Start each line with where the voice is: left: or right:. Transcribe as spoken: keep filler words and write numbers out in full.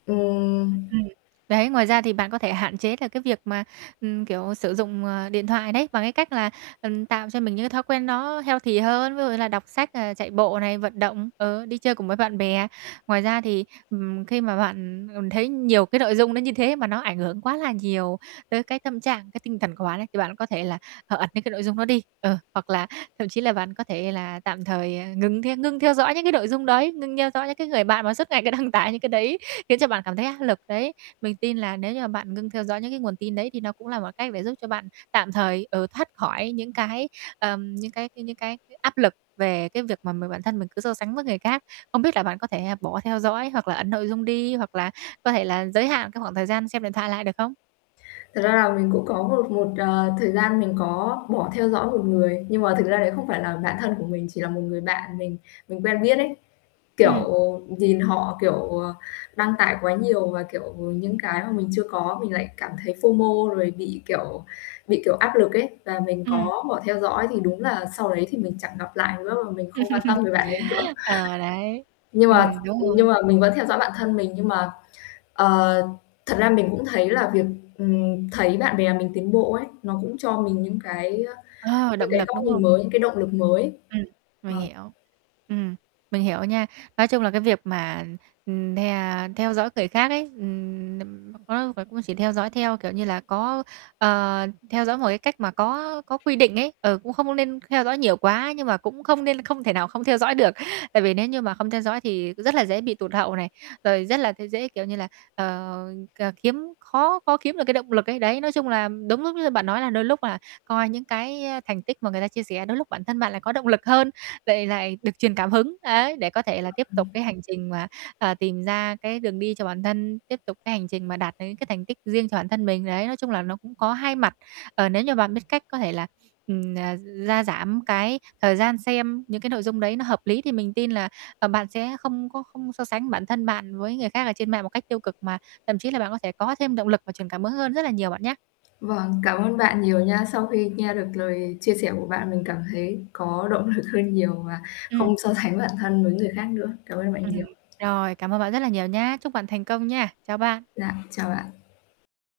left: Ừm.
right: Ừm. Đấy, ngoài ra thì bạn có thể hạn chế là cái việc mà, ừm, kiểu, sử dụng, à, điện thoại đấy bằng cái cách là, ừm, tạo cho mình những cái thói quen nó healthy hơn, ví dụ như là đọc sách, ờ, chạy bộ này, vận động, ờ, đi chơi cùng với bạn bè. Ngoài ra thì, ừm, khi mà bạn, ừm, thấy nhiều cái nội dung nó như thế mà nó ảnh hưởng quá là nhiều tới cái tâm trạng, cái tinh thần của bạn ấy thì bạn có thể là, ờ, ẩn những cái nội dung đó đi, ờ, hoặc là thậm chí là bạn có thể là tạm thời, ờ, ngừng the ngưng theo dõi những cái nội dung đấy, ngưng theo dõi những cái người bạn mà suốt ngày cứ đăng tải những cái đấy, khiến cho bạn cảm thấy áp lực đấy. Mình tin là nếu như mà bạn ngưng theo dõi những cái nguồn tin đấy thì nó cũng là một cách để giúp cho bạn tạm thời, ừ, thoát khỏi những cái, ờm, những cái c những cái [unintelligible] áp lực về cái việc mà m bản thân mình cứ so sánh với người khác. Không biết là bạn có thể bỏ theo dõi hoặc là ẩn nội dung đi hoặc là có thể là giới hạn cái khoảng thời gian xem điện thoại lại được không?
left: Thật ra là mình cũng có một một, ờ, thời gian mình có bỏ theo dõi một người nhưng mà thực ra đấy không phải là bạn thân của mình, chỉ là một người bạn mình mình quen biết ấy, kiểu,
right: Ừm.
left: nhìn họ, kiểu, ờ, đăng tải quá nhiều và, kiểu, những cái mà mình chưa có mình lại cảm thấy F-O-M-O rồi bị, kiểu bị, kiểu, áp lực ấy và mình
right: Ừm.
left: có bỏ theo dõi thì đúng là sau đấy thì mình chẳng gặp lại nữa và mình không quan tâm về bạn ấy nữa.
right: Ờ, đấy,
left: Nhưng mà
right: ừm, đúng
left: ừm, nhưng
right: rồi.
left: mà mình vẫn theo dõi bạn thân mình nhưng mà ờ, thật ra mình cũng thấy là việc, ừm, thấy bạn bè mình tiến bộ ấy, nó cũng cho mình những cái, ơ,
right: Ờ,
left: những
right: động
left: cái
right: lực
left: góc
right: đúng
left: nhìn
right: không?
left: mới, những cái động lực mới.
right: Ừm, mình
left: Vâng.
right: hiểu. Ừm, mình hiểu nha. Nói chung là cái việc mà, ừm, the theo dõi người khác ấy, ừm, [unintelligible] và cũng chỉ theo dõi theo, kiểu như là, có ờ, theo dõi một cái cách mà có có quy định ấy, ờ, cũng không có nên theo dõi nhiều quá nhưng mà cũng không nên không thể nào không theo dõi được. Tại vì nếu như mà không theo dõi thì rất là dễ bị tụt hậu này, rồi rất là tê dễ, kiểu như là, ờ, c kiếm khó khó kiếm được cái động lực ấy. Đấy, nói chung là đúng lúc như bạn nói là đôi lúc là coi những cái thành tích mà người ta chia sẻ đôi lúc bản thân bạn lại có động lực hơn, lại lại được truyền cảm hứng, ấy, để có thể là tiếp tục
left: Vâng.
right: cái hành trình mà, ờ, tìm ra cái đường đi cho bản thân, tiếp tục cái hành trình mà đạt được những cái thành tích riêng cho bản thân mình, đấy. Nói chung là nó cũng có hai mặt, ờ, nếu như bạn biết cách có thể là, ừm, ờ, gia giảm cái thời gian xem những cái nội dung đấy nó hợp lý thì mình tin là, ờ, bạn sẽ không có không so sánh bản thân bạn với người khác ở trên mạng một cách tiêu cực mà thậm chí là bạn có thể có thêm động lực và truyền cảm hứng hơn rất là nhiều bạn nhá.
left: Vâng, cảm ơn bạn nhiều nha. Sau khi nghe được lời chia sẻ của bạn mình cảm thấy có động lực hơn nhiều và
right: Ừm.
left: không so sánh bản thân với người khác nữa. Cảm ơn bạn
right: Ừm,
left: nhiều.
right: rồi, cảm ơn bạn rất là nhiều nhá. Chúc bạn thành công nha. Chào bạn.
left: Dạ, chào bạn.